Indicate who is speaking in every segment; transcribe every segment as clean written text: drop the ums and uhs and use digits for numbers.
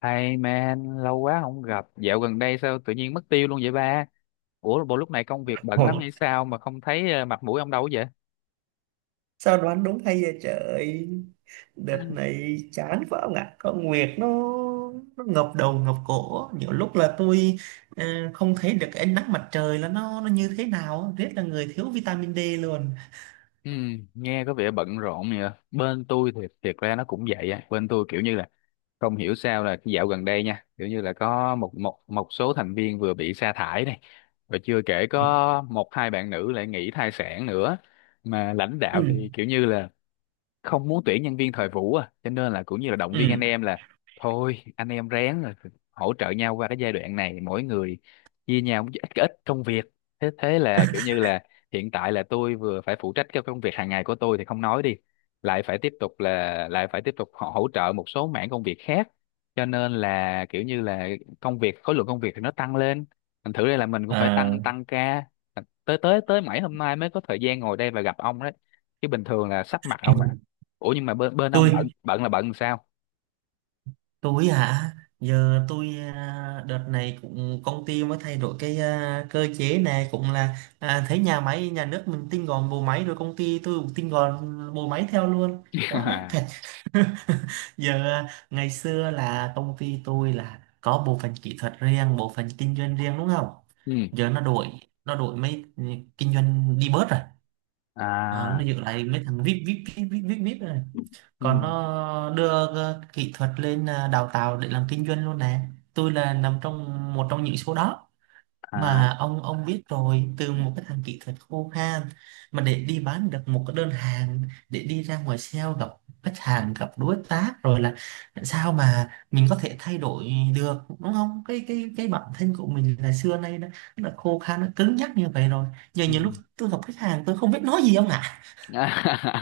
Speaker 1: Hey man, lâu quá không gặp. Dạo gần đây sao tự nhiên mất tiêu luôn vậy ba? Ủa, bộ lúc này công việc bận lắm
Speaker 2: Ôi,
Speaker 1: hay sao mà không thấy mặt mũi ông đâu vậy?
Speaker 2: sao đoán đúng hay vậy trời. Đợt này chán quá ông ạ, con Nguyệt nó ngập đầu ngập cổ, nhiều lúc là tôi ờ, không thấy được cái ánh nắng mặt trời, là nó như thế nào, rất là người thiếu vitamin D luôn.
Speaker 1: Ừ, nghe có vẻ bận rộn nhỉ. Bên tôi thì thiệt ra nó cũng vậy á. Bên tôi kiểu như là không hiểu sao là dạo gần đây nha, kiểu như là có một một một số thành viên vừa bị sa thải này, rồi chưa kể
Speaker 2: Ừ.
Speaker 1: có một hai bạn nữ lại nghỉ thai sản nữa. Mà lãnh đạo
Speaker 2: Ừ.
Speaker 1: thì kiểu như là không muốn tuyển nhân viên thời vụ à, cho nên là cũng như là động viên anh
Speaker 2: Ừ.
Speaker 1: em là thôi anh em ráng, rồi hỗ trợ nhau qua cái giai đoạn này, mỗi người chia nhau một ít ít công việc. Thế thế là kiểu như là hiện tại là tôi vừa phải phụ trách cái công việc hàng ngày của tôi thì không nói đi, lại phải tiếp tục là lại phải tiếp tục họ hỗ trợ một số mảng công việc khác, cho nên là kiểu như là công việc khối lượng công việc thì nó tăng lên, thành thử đây là mình cũng phải
Speaker 2: À,
Speaker 1: tăng tăng ca, tới tới tới mãi hôm nay mới có thời gian ngồi đây và gặp ông đấy, chứ bình thường là sắp mặt ông ạ.
Speaker 2: ôi,
Speaker 1: Ủa nhưng mà bên bên ông
Speaker 2: tôi
Speaker 1: bận bận là bận sao?
Speaker 2: tôi hả? Giờ tôi đợt này cũng công ty mới thay đổi cái cơ chế này, cũng là thấy nhà máy nhà nước mình tinh gọn bộ máy, rồi công ty tôi cũng tinh gọn bộ máy theo luôn, quá đáng
Speaker 1: À,
Speaker 2: thật. Giờ ngày xưa là công ty tôi là có bộ phận kỹ thuật riêng, bộ phận kinh doanh riêng, đúng không?
Speaker 1: ừ.
Speaker 2: Giờ nó đổi, nó đổi mấy, kinh doanh đi bớt rồi. Đó, nó
Speaker 1: À,
Speaker 2: giữ lại mấy thằng vip vip vip vip vip vip rồi,
Speaker 1: ừ.
Speaker 2: còn nó đưa kỹ thuật lên đào tạo để làm kinh doanh luôn nè. Tôi là nằm trong một trong những số đó,
Speaker 1: À,
Speaker 2: mà ông biết rồi, từ một cái thằng kỹ thuật khô khan mà để đi bán được một cái đơn hàng, để đi ra ngoài sale gặp khách hàng, gặp đối tác, rồi là sao mà mình có thể thay đổi được đúng không, cái bản thân của mình là xưa nay nó là khô khan, nó cứng nhắc như vậy rồi. Giờ
Speaker 1: ừ.
Speaker 2: nhiều lúc tôi gặp khách hàng, tôi không biết nói gì ông ạ.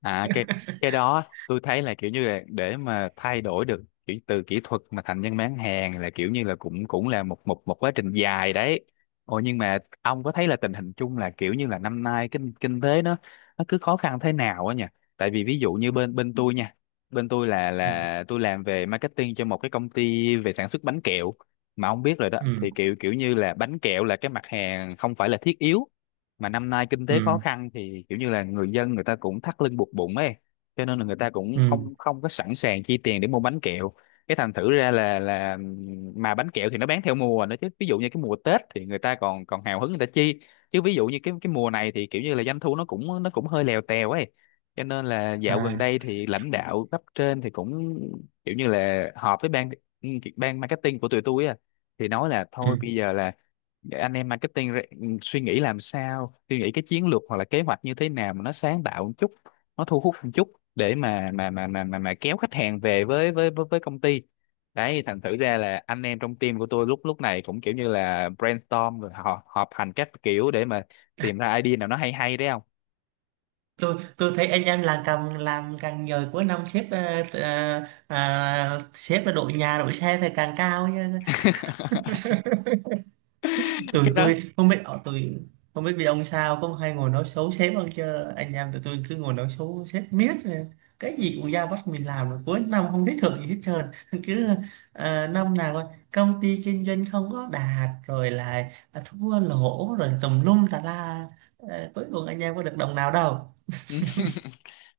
Speaker 1: À, cái đó tôi thấy là kiểu như là để mà thay đổi được kiểu từ kỹ thuật mà thành nhân bán hàng là kiểu như là cũng cũng là một một một quá trình dài đấy. Ồ, nhưng mà ông có thấy là tình hình chung là kiểu như là năm nay kinh kinh tế nó cứ khó khăn thế nào á nhỉ? Tại vì ví dụ như bên bên tôi nha, bên tôi là
Speaker 2: Ừ.
Speaker 1: là tôi làm về marketing cho một cái công ty về sản xuất bánh kẹo. Mà ông biết rồi đó,
Speaker 2: Ừ.
Speaker 1: thì kiểu kiểu như là bánh kẹo là cái mặt hàng không phải là thiết yếu, mà năm nay kinh tế khó
Speaker 2: Ừ.
Speaker 1: khăn thì kiểu như là người dân, người ta cũng thắt lưng buộc bụng ấy, cho nên là người ta cũng
Speaker 2: Ừ.
Speaker 1: không không có sẵn sàng chi tiền để mua bánh kẹo. Cái thành thử ra là mà bánh kẹo thì nó bán theo mùa nữa, chứ ví dụ như cái mùa Tết thì người ta còn còn hào hứng, người ta chi, chứ ví dụ như cái mùa này thì kiểu như là doanh thu nó cũng hơi lèo tèo ấy. Cho nên là dạo gần
Speaker 2: À,
Speaker 1: đây thì lãnh đạo cấp trên thì cũng kiểu như là họp với ban ban marketing của tụi tôi á, thì nói là
Speaker 2: ừ.
Speaker 1: thôi bây giờ là anh em marketing suy nghĩ làm sao, suy nghĩ cái chiến lược hoặc là kế hoạch như thế nào mà nó sáng tạo một chút, nó thu hút một chút để mà kéo khách hàng về với công ty. Đấy, thành thử ra là anh em trong team của tôi lúc lúc này cũng kiểu như là brainstorm rồi họ họp hành các kiểu để mà tìm ra idea nào nó hay hay đấy không.
Speaker 2: Tôi thấy anh em làm càng nhờ cuối năm xếp sếp là đội nhà đội xe thì càng cao nha. Tụi
Speaker 1: Cái đó.
Speaker 2: tôi không biết tụi không biết vì ông sao cũng hay ngồi nói xấu sếp hơn chứ, anh em tụi tôi cứ ngồi nói xấu sếp miết rồi. Cái gì cũng giao bắt mình làm, rồi cuối năm không thấy thưởng gì hết trơn. Cứ năm nào coi, công ty kinh doanh không có đạt, rồi lại thua lỗ, rồi tùm lum tà la. Ờ, cuối cùng anh em có được đồng nào đâu.
Speaker 1: Ừ.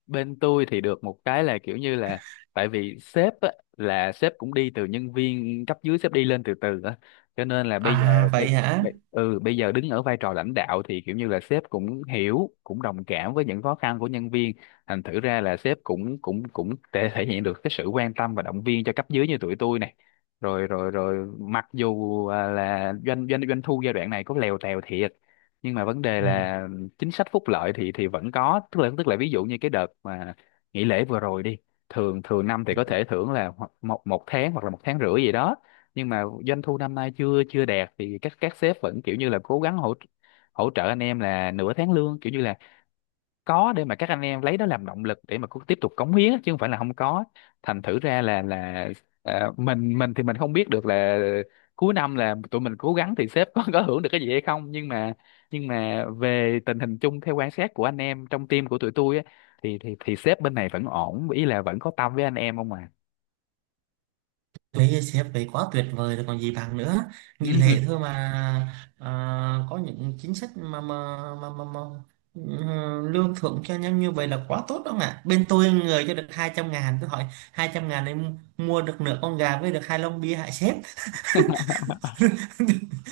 Speaker 1: Bên tôi thì được một cái là kiểu như là tại vì sếp á, là sếp cũng đi từ nhân viên cấp dưới, sếp đi lên từ từ á, cho nên là bây giờ
Speaker 2: À vậy
Speaker 1: bây,
Speaker 2: hả.
Speaker 1: bây, ừ bây giờ đứng ở vai trò lãnh đạo thì kiểu như là sếp cũng hiểu, cũng đồng cảm với những khó khăn của nhân viên, thành thử ra là sếp cũng cũng cũng thể thể hiện được cái sự quan tâm và động viên cho cấp dưới như tụi tôi này, rồi rồi rồi mặc dù là doanh doanh doanh thu giai đoạn này có lèo tèo thiệt, nhưng mà vấn đề
Speaker 2: Ừ.
Speaker 1: là chính sách phúc lợi thì vẫn có, tức là ví dụ như cái đợt mà nghỉ lễ vừa rồi đi, thường thường năm thì có thể thưởng là một một tháng hoặc là một tháng rưỡi gì đó, nhưng mà doanh thu năm nay chưa chưa đạt thì các sếp vẫn kiểu như là cố gắng hỗ hỗ trợ anh em là nửa tháng lương, kiểu như là có để mà các anh em lấy đó làm động lực để mà cứ tiếp tục cống hiến á, chứ không phải là không có. Thành thử ra là mình thì mình không biết được là cuối năm là tụi mình cố gắng thì sếp có hưởng được cái gì hay không, nhưng mà về tình hình chung theo quan sát của anh em trong team của tụi tôi á, thì thì sếp bên này vẫn ổn, ý là vẫn có tâm với anh em không à.
Speaker 2: Với sếp đấy quá tuyệt vời rồi còn gì bằng nữa, nghị
Speaker 1: Ừ.
Speaker 2: lệ thôi mà. À, có những chính sách mà ừ, lương thưởng cho nhau như vậy là quá tốt đó ạ. Bên tôi người cho được 200.000, tôi hỏi 200.000 em mua được nửa con gà với được 2 lon bia hại sếp.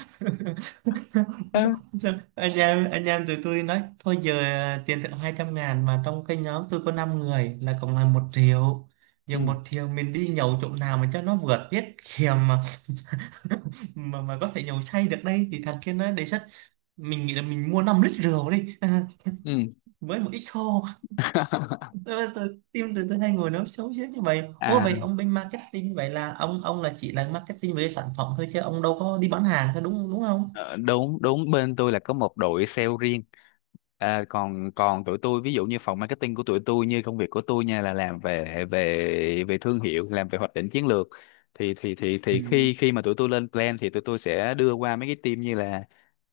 Speaker 2: Sao,
Speaker 1: Ừ.
Speaker 2: sao, anh em tụi tôi nói thôi giờ tiền thưởng 200.000 mà trong cái nhóm tôi có 5 người là cộng là 1.000.000. Giờ
Speaker 1: Ừ.
Speaker 2: 1.000.000 mình đi nhậu chỗ nào mà cho nó vừa tiết kiệm mà có thể nhậu say được đây, thì thằng kia nó đề xuất mình nghĩ là mình mua 5 lít rượu đi, à,
Speaker 1: Ừ.
Speaker 2: với một ít khô. Ờ, tự, tim từ từ hai người nó xấu xí như vậy. Ô
Speaker 1: À.
Speaker 2: vậy ông bên marketing vậy là ông là chỉ là marketing về sản phẩm thôi chứ ông đâu có đi bán hàng thôi, đúng đúng không?
Speaker 1: Ờ, đúng đúng, bên tôi là có một đội sale riêng. À, còn còn tụi tôi ví dụ như phòng marketing của tụi tôi, như công việc của tôi nha là làm về về về thương hiệu, làm về hoạch định chiến lược, thì thì
Speaker 2: Ừ.
Speaker 1: khi khi mà tụi tôi lên plan thì tụi tôi sẽ đưa qua mấy cái team như là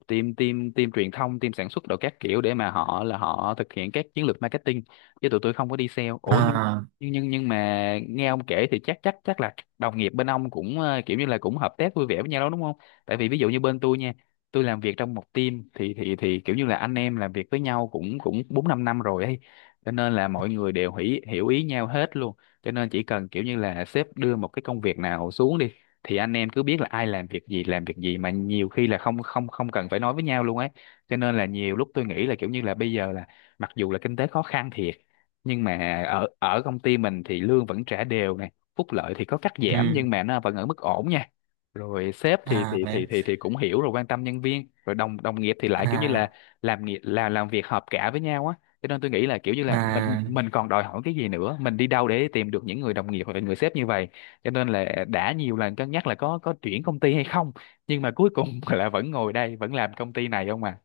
Speaker 1: team team team truyền thông, team sản xuất đồ các kiểu, để mà họ thực hiện các chiến lược marketing, chứ tụi tôi không có đi sale. Ủa nhưng
Speaker 2: À.
Speaker 1: nhưng nhưng nhưng mà nghe ông kể thì chắc chắc chắc là đồng nghiệp bên ông cũng kiểu như là cũng hợp tác vui vẻ với nhau đó đúng không? Tại vì ví dụ như bên tôi nha, tôi làm việc trong một team thì thì kiểu như là anh em làm việc với nhau cũng cũng bốn năm năm rồi ấy, cho nên là mọi người đều hiểu hiểu ý nhau hết luôn, cho nên chỉ cần kiểu như là sếp đưa một cái công việc nào xuống đi thì anh em cứ biết là ai làm việc gì, làm việc gì mà nhiều khi là không không không cần phải nói với nhau luôn ấy. Cho nên là nhiều lúc tôi nghĩ là kiểu như là bây giờ là mặc dù là kinh tế khó khăn thiệt, nhưng mà ở ở công ty mình thì lương vẫn trả đều này, phúc lợi thì có cắt giảm
Speaker 2: Ừ.
Speaker 1: nhưng mà nó vẫn ở mức ổn nha, rồi sếp thì
Speaker 2: À
Speaker 1: thì thì
Speaker 2: vậy.
Speaker 1: thì thì cũng hiểu, rồi quan tâm nhân viên, rồi đồng đồng nghiệp thì lại kiểu như là
Speaker 2: À.
Speaker 1: làm nghiệp là làm việc hợp cả với nhau á, cho nên tôi nghĩ là kiểu như là mình
Speaker 2: À.
Speaker 1: mình còn đòi hỏi cái gì nữa, mình đi đâu để tìm được những người đồng nghiệp hoặc là người sếp như vậy? Cho nên là đã nhiều lần cân nhắc là có chuyển công ty hay không, nhưng mà cuối cùng là vẫn ngồi đây vẫn làm công ty này không à.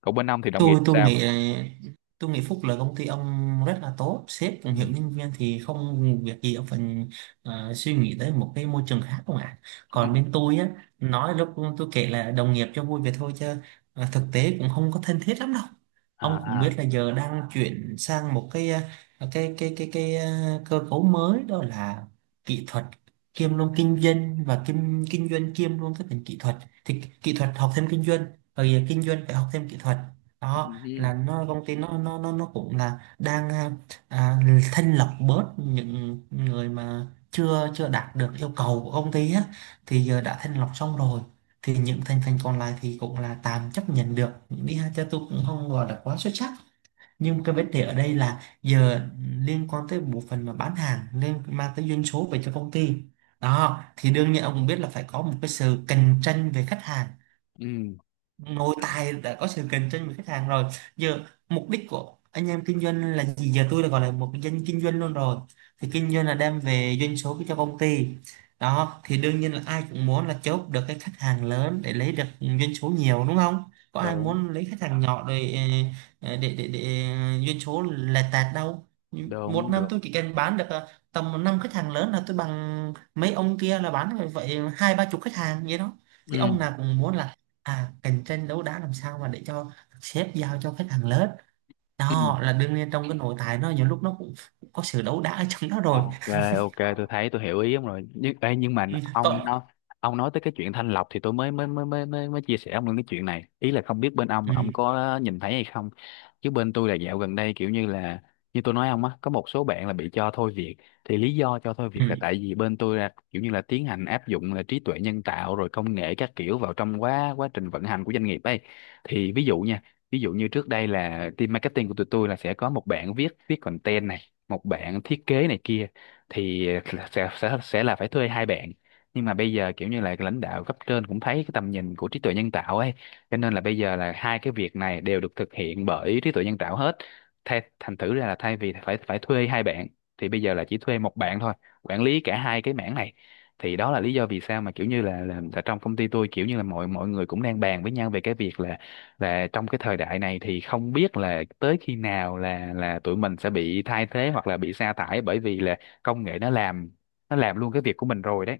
Speaker 1: Còn bên ông thì đồng nghiệp
Speaker 2: Tôi
Speaker 1: sao?
Speaker 2: nghĩ, tôi nghĩ Phúc là công ty ông rất là tốt, sếp cũng
Speaker 1: Ừ.
Speaker 2: hiểu nhân viên thì không việc gì ông phải suy nghĩ tới một cái môi trường khác không ạ.
Speaker 1: Ừ.
Speaker 2: Còn bên tôi á, nói lúc tôi kể là đồng nghiệp cho vui vậy thôi chứ thực tế cũng không có thân thiết lắm đâu.
Speaker 1: À.
Speaker 2: Ông cũng
Speaker 1: À.
Speaker 2: biết là giờ đang chuyển sang một cái cơ cấu mới. Đó là kỹ thuật kiêm luôn kinh doanh, và kiêm kinh doanh kiêm luôn cái ngành kỹ thuật, thì kỹ thuật học thêm kinh doanh, rồi kinh doanh phải học thêm kỹ thuật.
Speaker 1: Ừ.
Speaker 2: Đó
Speaker 1: Ừ.
Speaker 2: là nó công ty nó cũng là đang à, thanh lọc bớt những người mà chưa chưa đạt được yêu cầu của công ty á. Thì giờ đã thanh lọc xong rồi, thì những thành phần còn lại thì cũng là tạm chấp nhận được đi ha, cho tôi cũng không gọi là quá xuất sắc. Nhưng cái vấn đề ở đây là giờ liên quan tới bộ phận mà bán hàng nên mang tới doanh số về cho công ty. Đó thì đương nhiên ông cũng biết là phải có một cái sự cạnh tranh về khách hàng.
Speaker 1: Ừ.
Speaker 2: Nội tại đã có sự cạnh tranh với khách hàng rồi, giờ mục đích của anh em kinh doanh là gì, giờ tôi đã gọi là một cái doanh kinh doanh luôn rồi, thì kinh doanh là đem về doanh số cho công ty. Đó thì đương nhiên là ai cũng muốn là chốt được cái khách hàng lớn để lấy được doanh số nhiều đúng không, có ai
Speaker 1: Đúng.
Speaker 2: muốn lấy khách hàng nhỏ để để doanh số lẹt tẹt đâu. Một
Speaker 1: Đúng.
Speaker 2: năm
Speaker 1: Đúng.
Speaker 2: tôi chỉ cần bán được tầm 5 khách hàng lớn là tôi bằng mấy ông kia là bán vậy 2 3 chục khách hàng vậy đó. Thì ông
Speaker 1: Ừ.
Speaker 2: nào cũng muốn là cạnh tranh đấu đá làm sao mà để cho sếp giao cho khách hàng lớn.
Speaker 1: Ừ.
Speaker 2: Đó là đương nhiên trong cái nội tại nó nhiều lúc nó cũng có sự đấu đá ở trong đó rồi.
Speaker 1: Ok, ok, tôi thấy tôi hiểu ý ông rồi. Nhưng ê, nhưng mà
Speaker 2: Ừ, còn.
Speaker 1: ông nói tới cái chuyện thanh lọc thì tôi mới mới mới mới mới, mới chia sẻ ông luôn cái chuyện này. Ý là không biết bên ông
Speaker 2: Ừ.
Speaker 1: là ông có nhìn thấy hay không. Chứ bên tôi là dạo gần đây kiểu như là, như tôi nói ông á, có một số bạn là bị cho thôi việc. Thì lý do cho thôi
Speaker 2: Ừ.
Speaker 1: việc là tại vì bên tôi là kiểu như là tiến hành áp dụng là trí tuệ nhân tạo rồi công nghệ các kiểu vào trong quá quá trình vận hành của doanh nghiệp ấy. Thì ví dụ nha, ví dụ như trước đây là team marketing của tụi tôi là sẽ có một bạn viết viết content này, một bạn thiết kế này kia, thì sẽ là phải thuê hai bạn, nhưng mà bây giờ kiểu như là lãnh đạo cấp trên cũng thấy cái tầm nhìn của trí tuệ nhân tạo ấy, cho nên là bây giờ là hai cái việc này đều được thực hiện bởi trí tuệ nhân tạo hết, thành thử ra là thay vì phải phải thuê hai bạn thì bây giờ là chỉ thuê một bạn thôi, quản lý cả hai cái mảng này. Thì đó là lý do vì sao mà kiểu như là trong công ty tôi kiểu như là mọi mọi người cũng đang bàn với nhau về cái việc là trong cái thời đại này thì không biết là tới khi nào là tụi mình sẽ bị thay thế hoặc là bị sa thải, bởi vì là công nghệ nó làm luôn cái việc của mình rồi đấy.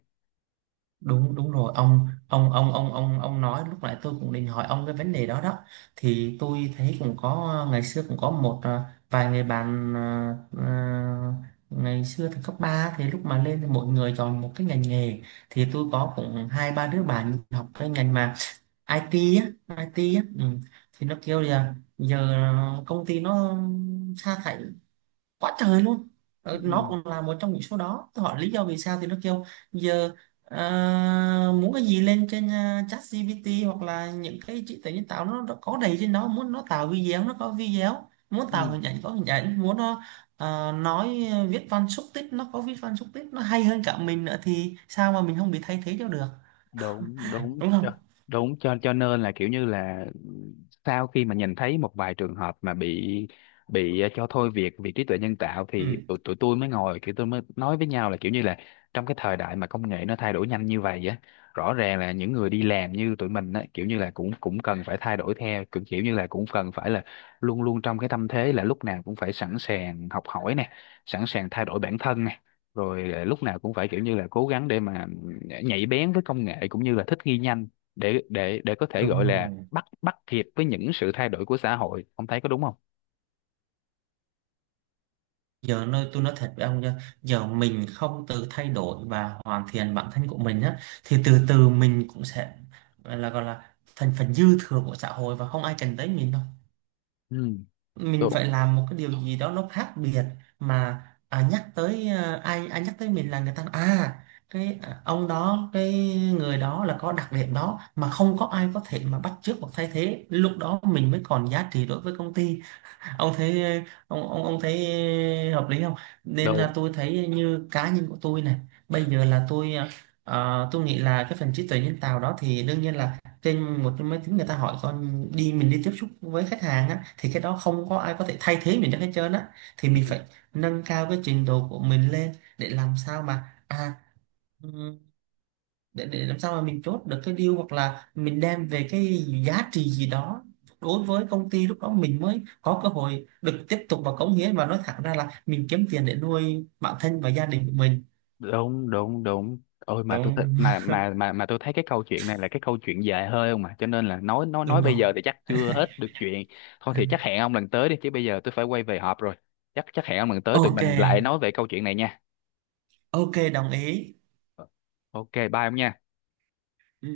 Speaker 2: Đúng đúng rồi, ông nói lúc nãy tôi cũng định hỏi ông cái vấn đề đó đó. Thì tôi thấy cũng có, ngày xưa cũng có một vài người bạn ngày xưa thì cấp 3 thì lúc mà lên thì mỗi người chọn một cái ngành nghề, thì tôi có cũng 2 3 đứa bạn học cái ngành mà IT á, IT á. Ừ. Thì nó kêu là giờ công ty nó sa thải quá trời luôn. Ờ, nó
Speaker 1: Ừ.
Speaker 2: cũng là một trong những số đó, tôi hỏi lý do vì sao thì nó kêu giờ muốn cái gì lên trên ChatGPT hoặc là những cái trí tuệ nhân tạo nó có đầy trên đó, muốn nó tạo video nó có video, muốn
Speaker 1: Ừ.
Speaker 2: tạo hình ảnh có hình ảnh, muốn nó nói viết văn xúc tích nó có viết văn xúc tích, nó hay hơn cả mình nữa thì sao mà mình không bị thay thế cho được,
Speaker 1: Đúng đúng.
Speaker 2: đúng không?
Speaker 1: Đúng, cho nên là kiểu như là sau khi mà nhìn thấy một vài trường hợp mà bị cho thôi việc vì trí tuệ nhân tạo,
Speaker 2: Ừ.
Speaker 1: thì tụi tôi mới ngồi kiểu, tôi mới nói với nhau là kiểu như là trong cái thời đại mà công nghệ nó thay đổi nhanh như vậy á, rõ ràng là những người đi làm như tụi mình á, kiểu như là cũng cũng cần phải thay đổi theo, cũng kiểu như là cũng cần phải là luôn luôn trong cái tâm thế là lúc nào cũng phải sẵn sàng học hỏi nè, sẵn sàng thay đổi bản thân nè, rồi lúc nào cũng phải kiểu như là cố gắng để mà nhạy bén với công nghệ, cũng như là thích nghi nhanh để có thể
Speaker 2: Đúng
Speaker 1: gọi là
Speaker 2: rồi,
Speaker 1: bắt bắt kịp với những sự thay đổi của xã hội. Ông thấy có đúng không?
Speaker 2: giờ nơi tôi nói thật với ông nha, giờ mình không tự thay đổi và hoàn thiện bản thân của mình á, thì từ từ mình cũng sẽ là gọi là thành phần dư thừa của xã hội và không ai cần tới mình đâu.
Speaker 1: Ừ.
Speaker 2: Mình
Speaker 1: Đúng.
Speaker 2: phải làm một cái điều gì đó nó khác biệt mà. À, nhắc tới, à, ai ai nhắc tới mình là người ta, à, cái, à, ông đó cái người đó là có đặc điểm đó mà không có ai có thể mà bắt chước hoặc thay thế, lúc đó mình mới còn giá trị đối với công ty. Ông thấy, ông thấy hợp lý không? Nên là
Speaker 1: Đúng.
Speaker 2: tôi thấy như cá nhân của tôi này, bây giờ là tôi tôi nghĩ là cái phần trí tuệ nhân tạo đó thì đương nhiên là trên một cái máy tính người ta hỏi con đi, mình đi tiếp xúc với khách hàng á thì cái đó không có ai có thể thay thế mình được hết trơn á. Thì mình phải nâng cao cái trình độ của mình lên để làm sao mà, à, để làm sao mà mình chốt được cái deal hoặc là mình đem về cái giá trị gì đó đối với công ty, lúc đó mình mới có cơ hội được tiếp tục và cống hiến, và nói thẳng ra là mình kiếm tiền để nuôi bản thân và gia đình của mình.
Speaker 1: Đúng. Đúng. Đúng. Ôi mà tôi thích
Speaker 2: Đúng
Speaker 1: mà tôi thấy cái câu chuyện này là cái câu chuyện dài hơi không mà, cho nên là
Speaker 2: đúng
Speaker 1: nói bây
Speaker 2: rồi.
Speaker 1: giờ thì chắc chưa hết được chuyện. Thôi thì chắc hẹn ông lần tới đi, chứ bây giờ tôi phải quay về họp rồi. Chắc chắc hẹn ông lần tới, tụi
Speaker 2: OK.
Speaker 1: mình lại nói về câu chuyện này nha.
Speaker 2: OK đồng ý.
Speaker 1: Ok, bye ông nha.
Speaker 2: Ừ.